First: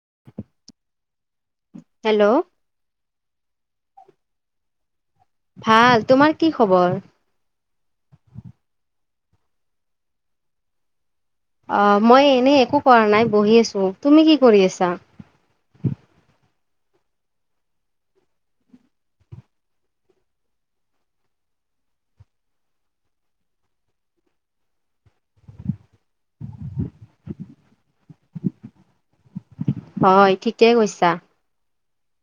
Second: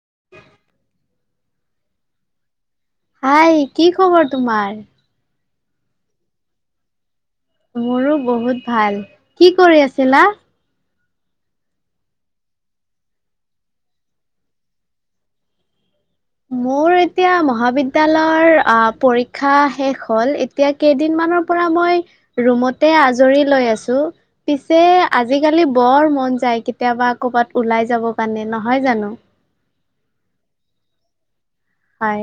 [inaudible] Hello. Hi কি খবৰ তোমাৰ ভাল, তোমাৰ কি খবৰ? ময়ো বহুত ভাল কি কৰি আছিলা? অ মই এনে একো কৰা নাই বহি আছো তুমি কি কৰি আছা মোৰ এতিয়া মহাবিদ্যালয়ৰ পৰীক্ষা শেষ হল এতিয়া কেইদিন মানৰ। মই ৰুমতে আজৰি লৈ আছো পিছে আজিকালি বৰ মন যাই কেতিয়াবা ক'বাত ওলাই যাব কাৰণে নহয় জানো? হয় ঠিকেই কৈছা হয়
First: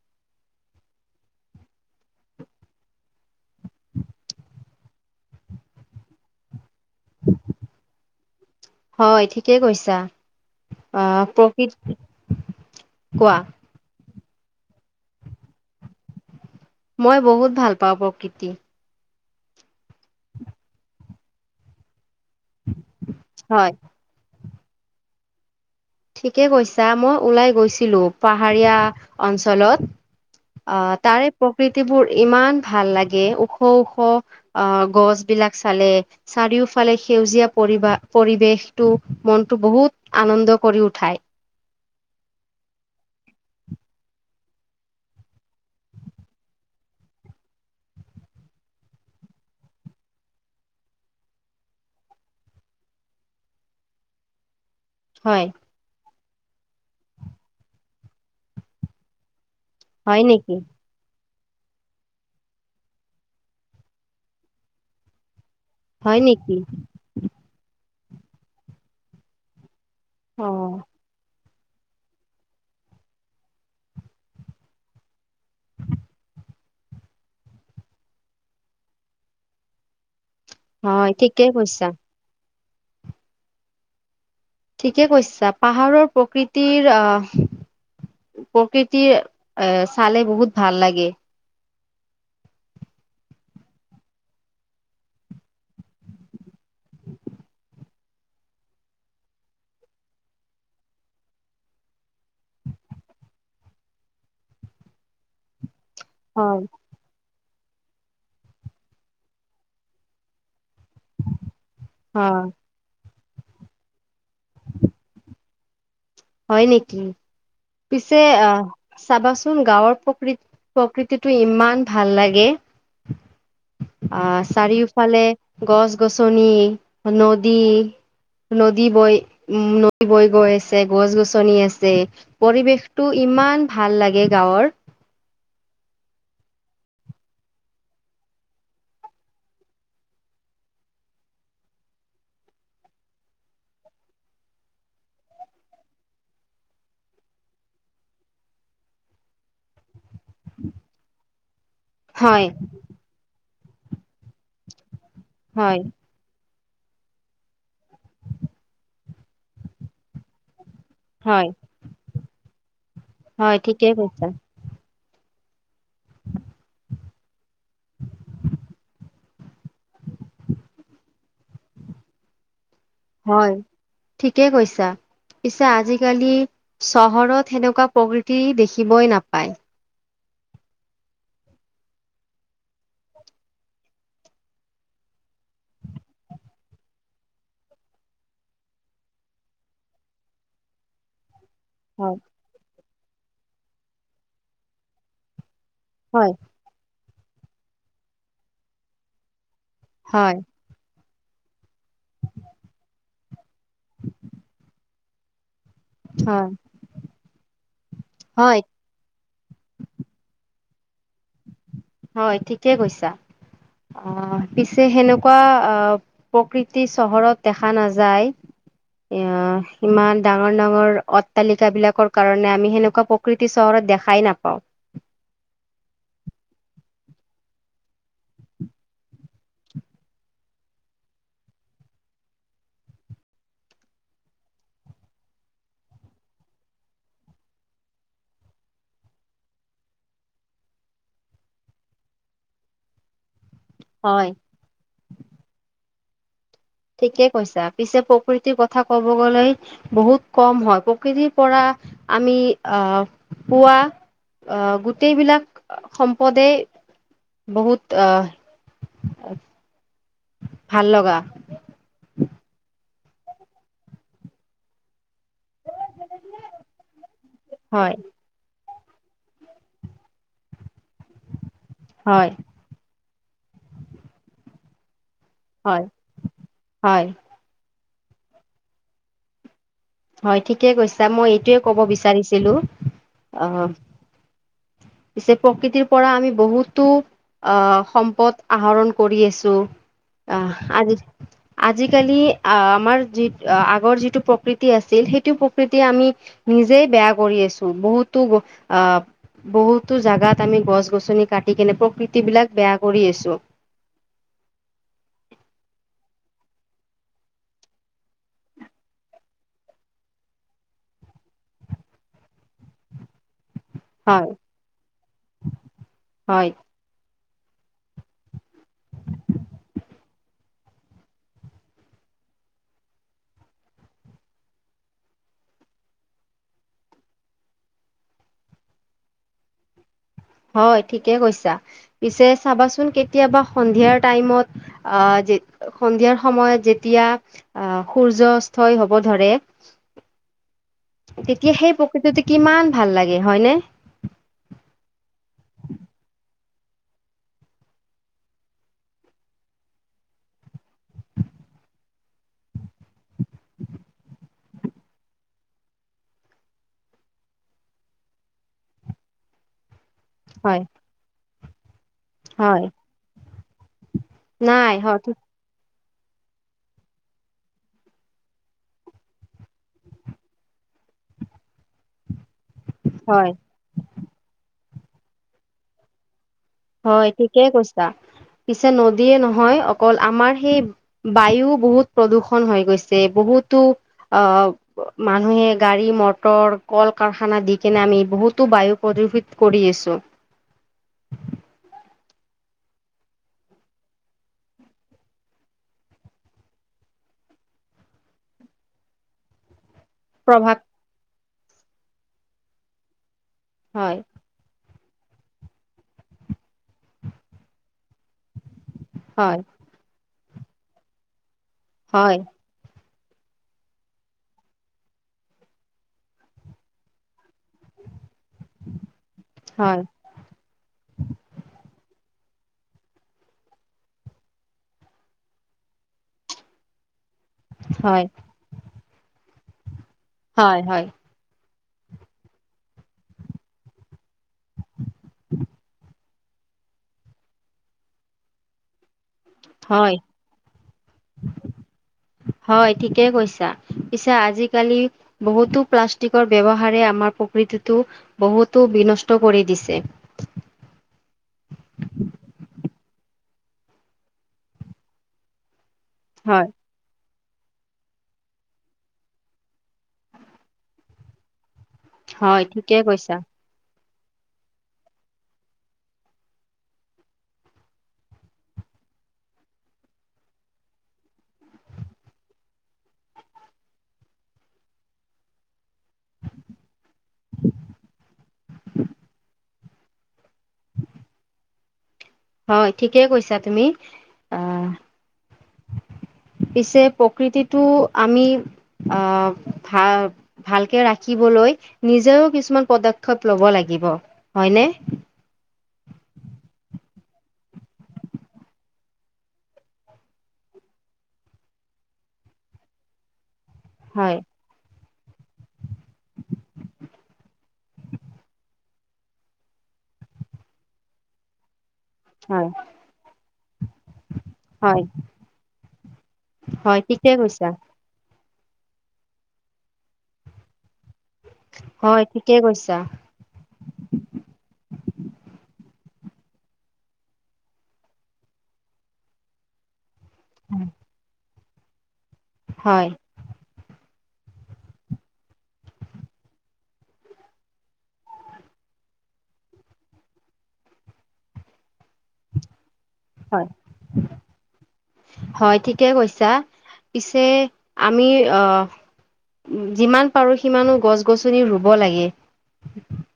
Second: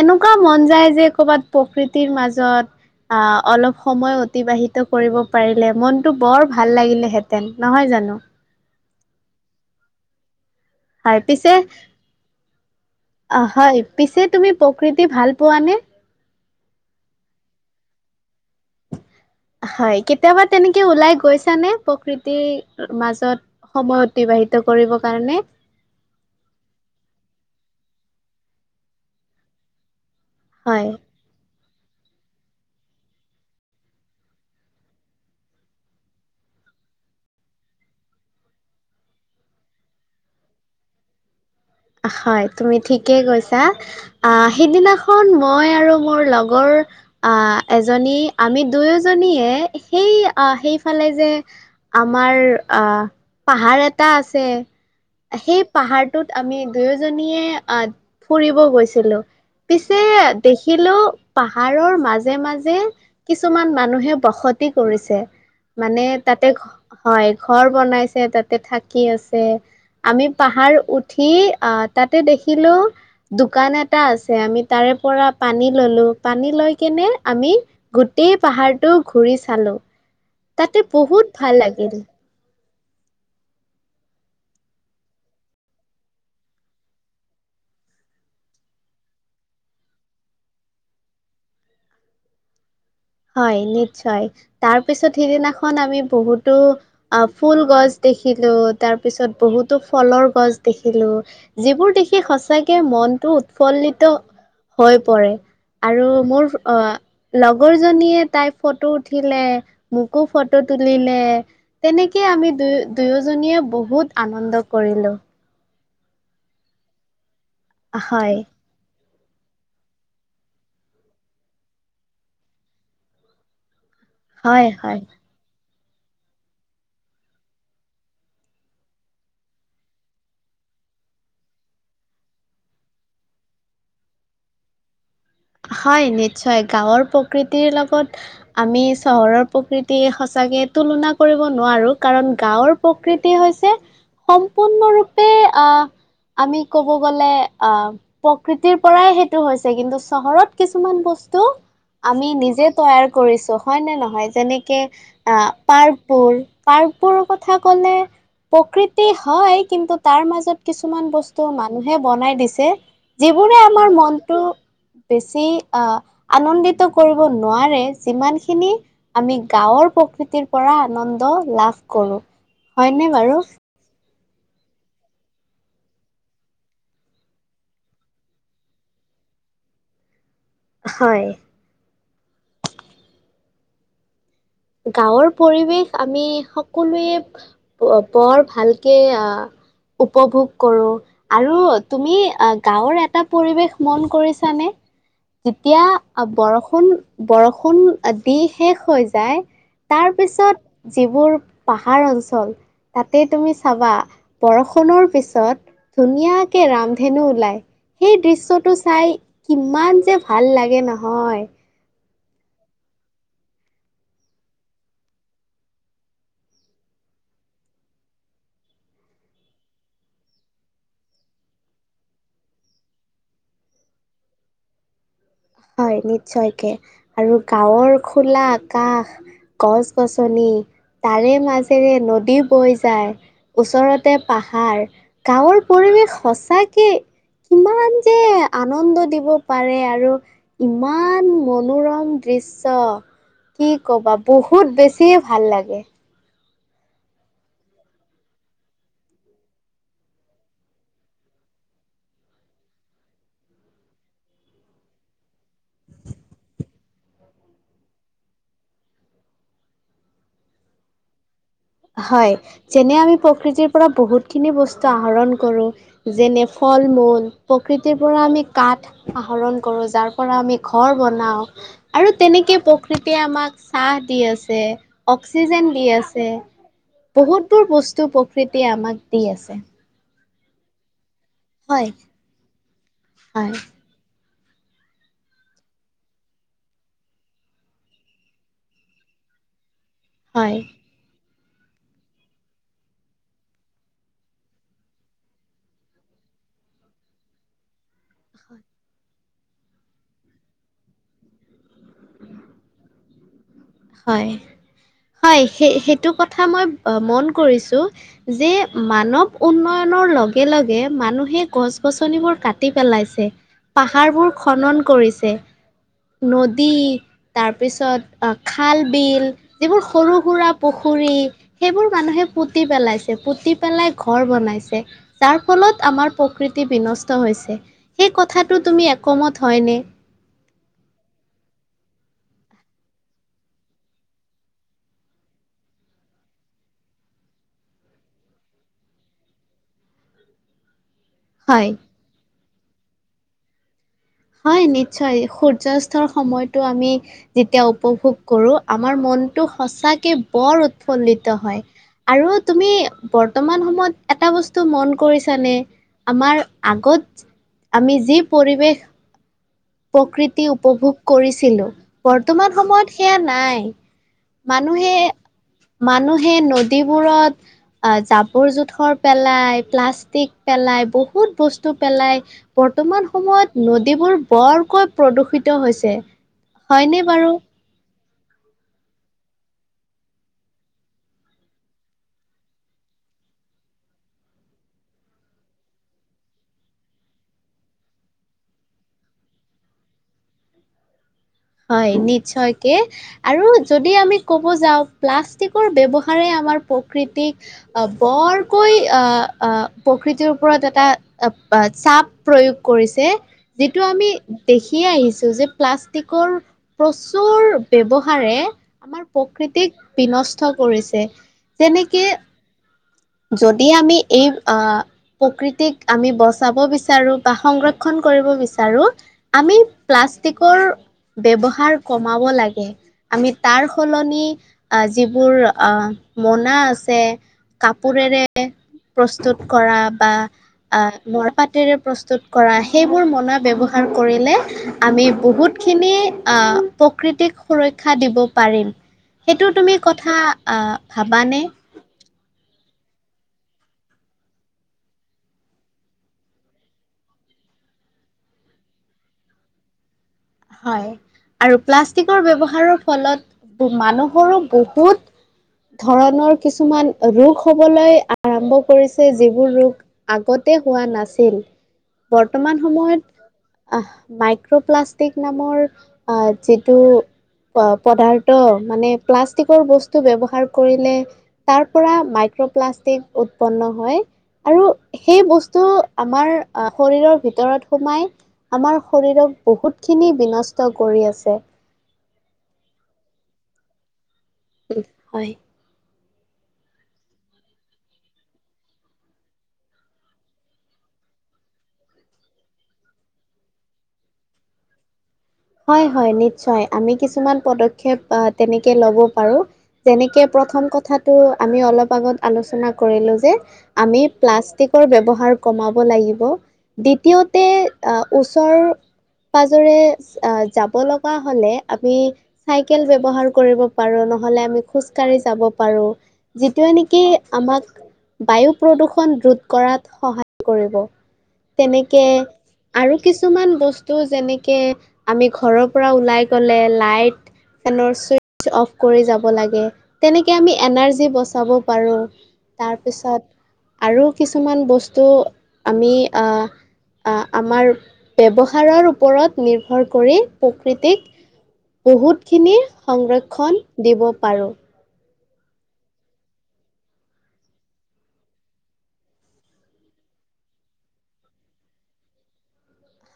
এনেকুৱা মন যায় যে কৰ'বাত প্ৰকৃতিৰ মাজত আহ অলপ সময় অতিবাহিত কৰিব পাৰিলে মনতটো বৰ ভাল ভাল লাগিলেহেঁতেন নহয় জানো। হয় ঠিকেই কৈছা। হয় আহ পিছে প্ৰকৃত কোৱা অ, হয় পিছে তুমি প্ৰকৃতি ভাল পোৱা নে মই বহুত ভাল পাওঁ প্ৰকৃতি হয় কেতিয়াবা তেনেকে ওলাই গৈছা নে প্ৰকৃত মাজত হয় সময় অতিবাহিত কৰিবৰ কাৰণে ঠিকে কৈছা মই ওলাই গৈছিলো পাহাৰীয়া অঞ্চলত অ হয় তাৰোৰে প প্ৰকৃতিবোৰ ইমান ভাল লাগে ওখ-ওখ অ, গছ বিলাক চালে চাৰিও ফালে সেউজীয়া পৰিবা পৰিবেশটো মনটো বহুত আনন্দ কৰি উঠায় হয় তুমি ঠিকেই কৈছা আহ, সিদিনাখন মই আৰু মোৰ লগৰ আহ এজনী আমি দুয়োজনীয়ে সেই আহ সেইফালে যে। আমাৰ আহ পাহাৰ এটা আছে হয় সেই পাহাৰটোত আমি দুয়োজনীয়ে আহ ফুৰিব গৈছিলো পিছে হয় নেকি দেখিলো। পাহাৰৰ মাজে মাজে কিছুমান মানুহে বসতি কৰিছে মানে হয় তাতে নেকি হয় ঘৰ বনাইছে তাতে থাকি আছে। আমি অ পাহাৰ উঠি অ' তাতে দেখিলো দোকান এটা আছে আমি তাৰে পৰা পানী ললো পানী লৈ কেনে আমি গোটেই পাহাৰটো ঘূৰি চালো তাতে হয় বহুত ঠিকেই ভাল কৈছা লাগিল ঠিকে কৈছা পাহাৰৰ প্ৰকৃতিৰ আহ প্ৰকৃতিৰ চালে বহুত ভাল লাগে হয় নিশ্চয় তাৰপিছত সিদিনাখন আমি বহুতো ফুল গছ দেখিলো তাৰ পিছত বহুতো ফলৰ গছ দেখিলো যিবোৰ দেখি সঁচাকে মই টো উৎফুল্লিত হৈ পৰে আৰু মোৰ হয় অ লগৰ জনীয়ে তাই ফটো উঠিলে মোকো ফটো। ফটো তুলিলে তেনেকে অ আমি দুই। দুয়োজনীয়ে বহুত আনন্দ কৰিলোঁ হয় নেকি পিছে হয় আহ চাবাচোন গাঁৱৰ প্ৰকৃ প্ৰকৃতিটো ইমান ভাল লাগে আহ হয় হয় চাৰিওফালে গছ গছনি নদী। নদী বৈ উম নদী বৈ গৈ আছে। গছ গছনি আছে পৰিৱেশটো ইমান ভাল লাগে গাঁৱৰ হয় নিশ্চয় গাঁৱৰ প্ৰকৃতিৰ লগত আমি চহৰৰ প্ৰকৃতি সঁচা তাকে তুলনা কৰিব নোৱাৰো কাৰণ গাঁৱৰ প্ৰকৃতি হৈছে সম্পূৰ্ণৰূপে আহ আমি কব গ'লে আহ প্ৰকৃতিৰ পৰাই সেইটো হৈছে কিন্তু চহৰত কিছুমান বস্তু আমি হয় নিজে তৈয়াৰ কৰিছোঁ। হয় নে নহয় যেনেকে আ হয় পাৰকবোৰ পাৰ্কবোৰ কথা ক'লে প্ৰকৃতি হয় কিন্তু তাৰ মাজত কিছুমান হয় বস্তু মানুহে বনাই দিছে হয় যিবোৰে আমাৰ ঠিকেই কৈছা মনটো বেছি আ, আনন্দিত কৰিব নোৱাৰে যিমানখিনি আমি গাঁৱৰ প্ৰকৃতিৰ পৰা আনন্দ লাভ কৰো হয়নে বাৰু। হয় ঠিকেই কৈছা। পিছে আজিকালি চহৰত সেনেকুৱা প্ৰকৃতি দেখিবই নাপায়। হয়। গাওঁৰ পৰিৱেশ আমি সকলোৱে বৰ ভালকে আ উপভোগ কৰোঁ আৰু হয়, তুমি গাওঁৰ এটা পৰিৱেশ মন কৰিছানে? যেতিয়া হয়। বৰষুণ বৰষুণ দি শেষ হৈ যায়। তাৰ হয়, পিছত। যিবোৰ পাহাৰ অঞ্চল তাতে তুমি চাবা বৰষুণৰ পিছত। হয়, ধুনীয়াকে ৰামধেনু ওলাই, সেই হয়, দৃশ্যটো চাই কিমান যে ভাল লাগে। সে নহয়। হয় ঠিকে কৈছা। আ, পিছে সেনেকুৱা আ, প্ৰকৃতি চহৰত দেখা নাযায়। এ, ইমান ডাঙৰ ডাঙৰ অট্টালিকা বিলাকৰ কাৰণে আমি সেনেকুৱা প্ৰকৃতি চহৰ দেখাই নাপাওঁ। হয়, নিশ্চয়কে আৰু গাঁৱৰ খোলা আকাশ গছ -গছনি তাৰে মাজেৰে নদী বৈ যায়। ওচৰতে পাহাৰ গাঁৱৰ পৰিৱেশ সঁচাকে কিমান যে আনন্দ দিব পাৰে আৰু। ইমান মনোৰম দৃশ্য। কি ক'বা হয়, বহুত বেছিয়ে ভাল লাগে। ঠিকে কৈছা পিছে প্ৰকৃতিৰ কথা ক'ব গলে বহুত কম হয় প্ৰকৃতি পৰা আমি আ, পুৱা। অহ গোটেইবিলাক সম্পদে বহুত আহ [inaudible] ভাল লগা হয়, যেনে আমি প্ৰকৃতিৰ পৰা বহুত খিনি বস্তু আহৰণ কৰো, যেনে ফল-মূল হয় প্ৰকৃতিৰ পৰা আমি কাঠ আহৰণ কৰো যাৰ পৰা আমি ঘৰ বনাওঁ আৰু হয় তেনেকে প্ৰকৃত তে আমাক চাহ দি আছে, অক্সিজেন হয় দি আছে, হয় বহুতবোৰ বস্তু প্ৰকৃতিয়ে আমাক দি আছে। হয় ঠিকে কৈছা মই এইটোৱে ক'ব হয়, বিচাৰিছিলো অ, হয়, [inaudible] পিছে প্ৰকৃতিৰ পৰা আমি বহুতো অ, সম্পদ আহৰণ কৰি আছো। হয়, আহ, আজি আজিকালি আ, আমাৰ যিটো আগৰ যিটো প্ৰকৃতি [unintelligible] আছিল সেইটো প্ৰকৃতি আমি নিজেই বেয়া কৰি আছো বহুতো [unintelligible] আ বহুতো জাগাত আমি গছ -গছনি কাটি কেনে প্ৰকৃতি বিলাক বেয়া কৰি আছো। হয়। থা মই অ, মন কৰিছো যে মানৱ উন্নয়নৰ লগে লগে মানুহে সেই গছ -গছনিবোৰ কাটি পেলাইছে। পাহাৰবোৰ হয় খনন কৰিছে, হয় নদী তাৰপিছত খাল -বিল যিবোৰ সৰু সুৰা পুখুৰী সেইবোৰ মানুহে পুতি পেলাইছে পুতি। তি পেলাই ঘৰ বনাইছে। যাৰ ফলত আমাৰ প্ৰকৃতি বিনষ্ট হৈছে। সেই কথা সেইটো তুমি একমত হয়নে? হয় ঠিকে কৈছা, পিছে চাবাচোন কেতিয়াবা সন্ধিয়াৰ টাইমত আ সন্ধিয়াৰ সময়ত যেতিয়া আ, সূৰ্যাস্তয় হব ধৰে তেতিয়া হয় সেই প্ৰকৃততে কিমান ভাল লাগে, হয়নে? হয় নিশ্চয়, সূৰ্যাস্তৰ সময়তটো আমি যেতিয়া উপভোগ কৰো আমাৰ মন মনটো সঁচাকে বৰ উৎফুল্লিত হয়। আৰু তুমি বৰ্তমান সময়ত এটা বস্তু মন কৰিছানে? আমাৰ আগত আমি যি পৰিৱেশ প্ৰকৃতি হয় উপভোগ কৰিছিলো, বৰ্তমান হয় সময়ত সেয়া নাই। নাই হ মানুহে মানুহে নদীবোৰত জাবৰ-জোথৰ পেলাই, প্লাষ্টিক পেলা ই, বহুত বস্তু পেলাই। বৰ্তমান হয় সময়ত নদীবোৰ বৰকৈ প্ৰদূষিত হৈছে। হয়নে হয় বাৰু? ঠিকে কৈছা। পিছে নদীয়ে নহয় অকল আমাৰ সেই বায়ু বহুত প্ৰদূষন হৈ গৈছে। বহু হুতো অ' মানুহে গাড়ী মটৰ কল কাৰখানা দি কিনে আমি বহুতো বায়ু প্ৰদ ৰোহিত কৰি আছো। হয় নিশ্চয়কে, আৰু যদি আমি ক'ব যাওঁ প্লাষ্টিকৰ ব্যৱহাৰ আমাৰ প্ৰকৃতিক বৰকৈ আহ আহ প্ৰকৃতিৰ প্ৰভাৱ ওপৰত এটা চাপ প্ৰয়োগ কৰিছে। যিটো হয় আমি কি আহিছোঁ যে প্লাষ্টিকৰ প্ৰচুৰ ব্যৱহাৰে আমাৰ হয় প্ৰকৃতিক বিনষ্ট কৰিছে। যেনেকে হয় যদি আমি এই আহ প্ৰকৃতিক আমি বচাব বিচাৰো বা সংৰক্ষণ কৰিব বিচাৰো, আমি হয় প্লাষ্টিকৰ ব্যৱহাৰ কমাব লাগে, আমি তাৰ সলনি যিবোৰ মনা আছ যে হয় কাপোৰেৰে প্ৰস্তুত কৰা বা হয় আ হয় মৰা পাট টাৰে প্ৰস্তুত কৰা সেইবোৰ মনা ব্যৱহাৰ কৰিলে আমি বহুতখিনি আ প্ৰকৃতিক সুৰক্ষা দিব পাৰিম। সেইটো তুমি হয় কথা ভাবানে? হয় ঠিকেই কৈছা পিছে আজিকালি বহুতো প্লাষ্টিকৰ ব্যৱহাৰে আমাৰ প্ৰকৃত টোটো বহুতো বিনষ্ট কৰি দিছে। হয়। আৰু প্লাষ্টিকৰ ব্যৱহাৰৰ ফলত মানুহৰো বহুত ধৰণৰ হয় কিছুমান ৰোগ হ'বলৈ আৰম্ভ কৰিছে, যিবোৰ ৰোগ আগতে হোৱা নাছিল। হয় বৰ্তমান ঠিকে সময়ত কৈছা আহ মাইক্ৰপ্লাষ্ট টিক নামৰ যিটো পদাৰ্থ, মানে প্লাষ্টিকৰ বস্তু ব্যৱহাৰ কৰিলে তাৰ পৰা মাই ক্ৰ প্লাষ্টিক উৎপন্ন হয়, আৰু সেই বস্তু আমাৰ শৰীৰৰ ভিতৰত সোমাই, আমাৰ শৰীৰক বহুতখিনি বিনষ্ট ষ্ট কৰি আছে। হয় ঠিকে কৈছা তুমি। আহ উম, হয়। পিছে প্ৰকৃতিটো আমি আহ ভাল ভালকে ৰাখিবলৈ নিজেও কিছুমান পদক্ষেপ লব লাগ দিব হয়নে? হয়, হয় নিশ্চয়, আমি কিছুমান পদক্ষেপ তেনেকে ল'ব পাৰো। যেনেকে প্ৰথম কথাতটো আমি অলপ আগত আলোচনা কৰিলো যে। আমি হয় প্লাষ্টিক টোৰ ব্যৱহাৰ কমাব লাগিব, দ্বিতীয়তে আ ওচৰ পাজৰে আ যাব লগা হ'লে আমি হয় চাইকেল ব্যৱহাৰ কৰিব পাৰো নহলে আমি হয় খোজকাঢ়ি যাব পাৰো যিটো হয় মানে কি ঠিকে কৈছা আমাক বায়ু প্ৰদূষণ ৰোধ কৰাত সহায় কৰিব। তেনেকে হয় ঠিকে কৈছা আৰু কিছুমান বস্তু যেনেকে আমি ঘৰৰ পৰা ওলাই গ'লে লাইট, ফেনৰ চুইচ অফ কৰি যাব লাগে। তেনেকৈ আমি এনাৰ্জী বচাব পাৰো। হয় তাৰপিছত আৰু কিছুমান বস্তু আমি আ আমাৰ ব্যৱহাৰৰ ওপৰত নিৰ্ভৰ কৰি প্ৰকৃতিক, বহুতখিনি হয় সংৰক্ষণ দিব পাৰোঁ। হয় ঠিকে কৈছা, পিছে আমি আহ যিমান পাৰো সিমানো গছ-গছনি ৰুব লাগে।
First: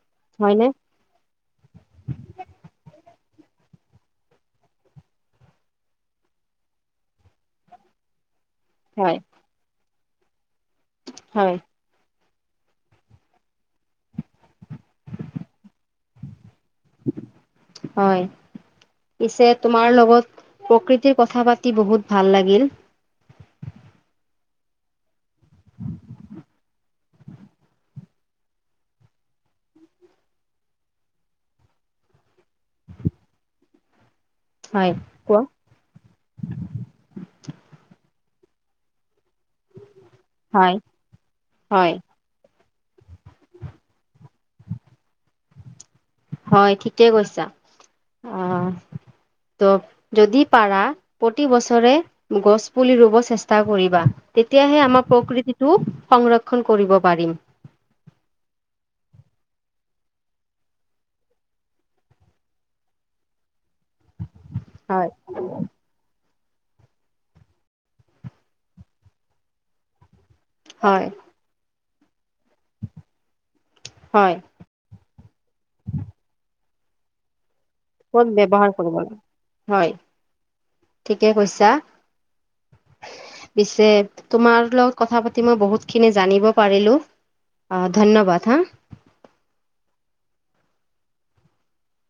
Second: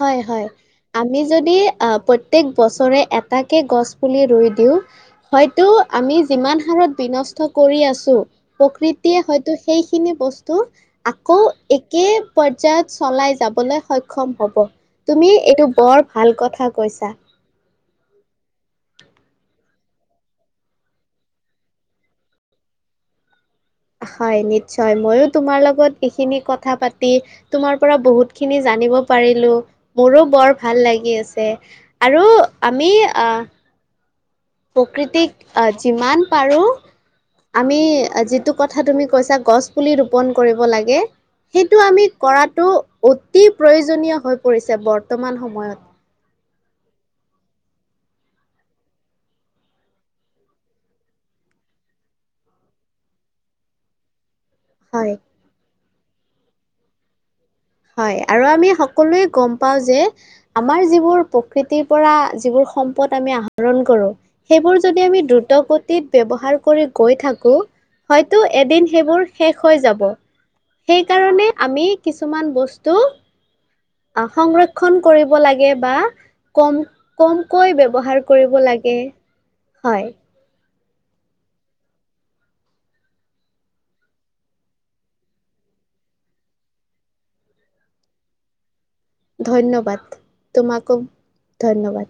হয়, হয়। হয়নে আমি যদি আ প্ৰত্যেক বছৰে এট এতাকে গছ পুলি ৰুই দিওঁ, হয়তো আমি যিমান হাৰত বিনষ্ট কৰি আছো হয় প্ৰকৃতিয়ে হয়তো সেইখিনি বস্তু আকৌ হয় একে পৰ্যায়ত চলাই যাবলৈ সক্ষম হ'ব। তুমি এইটো বৰ ভাল কথা কৈছা। হয়। পিছে তোমাৰ লগত প্ৰকৃতিৰ কথা পাতি বহুত ভাল লাগিল। হয় নিশ্চয়। ময়ো তোমাৰ লগত এইখিনি কথা পাতি তোমাৰ পৰা বহুত খিনি জানিব পাৰি [unintelligible] মোৰো বৰ ভাল লাগিছে। আৰু আমি আ হয় প্ৰকৃতিক কোৱা যিমান পাৰো, আমি যিটো কথা তুমি কৈছা গছপুলি ৰোপণ কৰিব হয় লাগে। সেইটো হয় আমি কৰাটো অতি প্ৰয়োজনীয় হৈ পৰিছে বৰ্তমান সময়ত। হয়, ঠিকেই কৈছা। অ'। ত', যদি পাৰা প্ৰতি বছৰে গছ পুলি ৰুব চেষ্টা কৰিবা। তেতিয়াহে আমাৰ হয় প্ৰকৃতিটো সংৰক্ষণ কৰিব পাৰিম। হয়, আৰু আমি সকলোৱে গম পাও যে, আমাৰ যিবোৰ প্ৰকৃতিৰ পৰা যিবোৰ সম্পদ আমি আহৰণ কৰো। সেবোৰ যদি হয় আমি দ্ৰুত গতিত ব্যৱহা পাৰ কৰি গৈ থাকো হয়তো, এদিন সেইবোৰ শেষ হৈ যাব। সেই হয় কাৰণে আমি কিছুমান বস্তু অ' হয় সংৰক্ষণ কৰিব লাগে, বা কম-কম কৈ ব্যৱহাৰ কৰিব লাগে। হয়। ঠিকে কৈছা। পিছে তোমাৰ লগত কথা পাতি মই বহুত খিনি জানিব পাৰিলো। অ', ধন্যবাদ হা। ধন্যবাদ, তোমাকো ধন্যবাদ।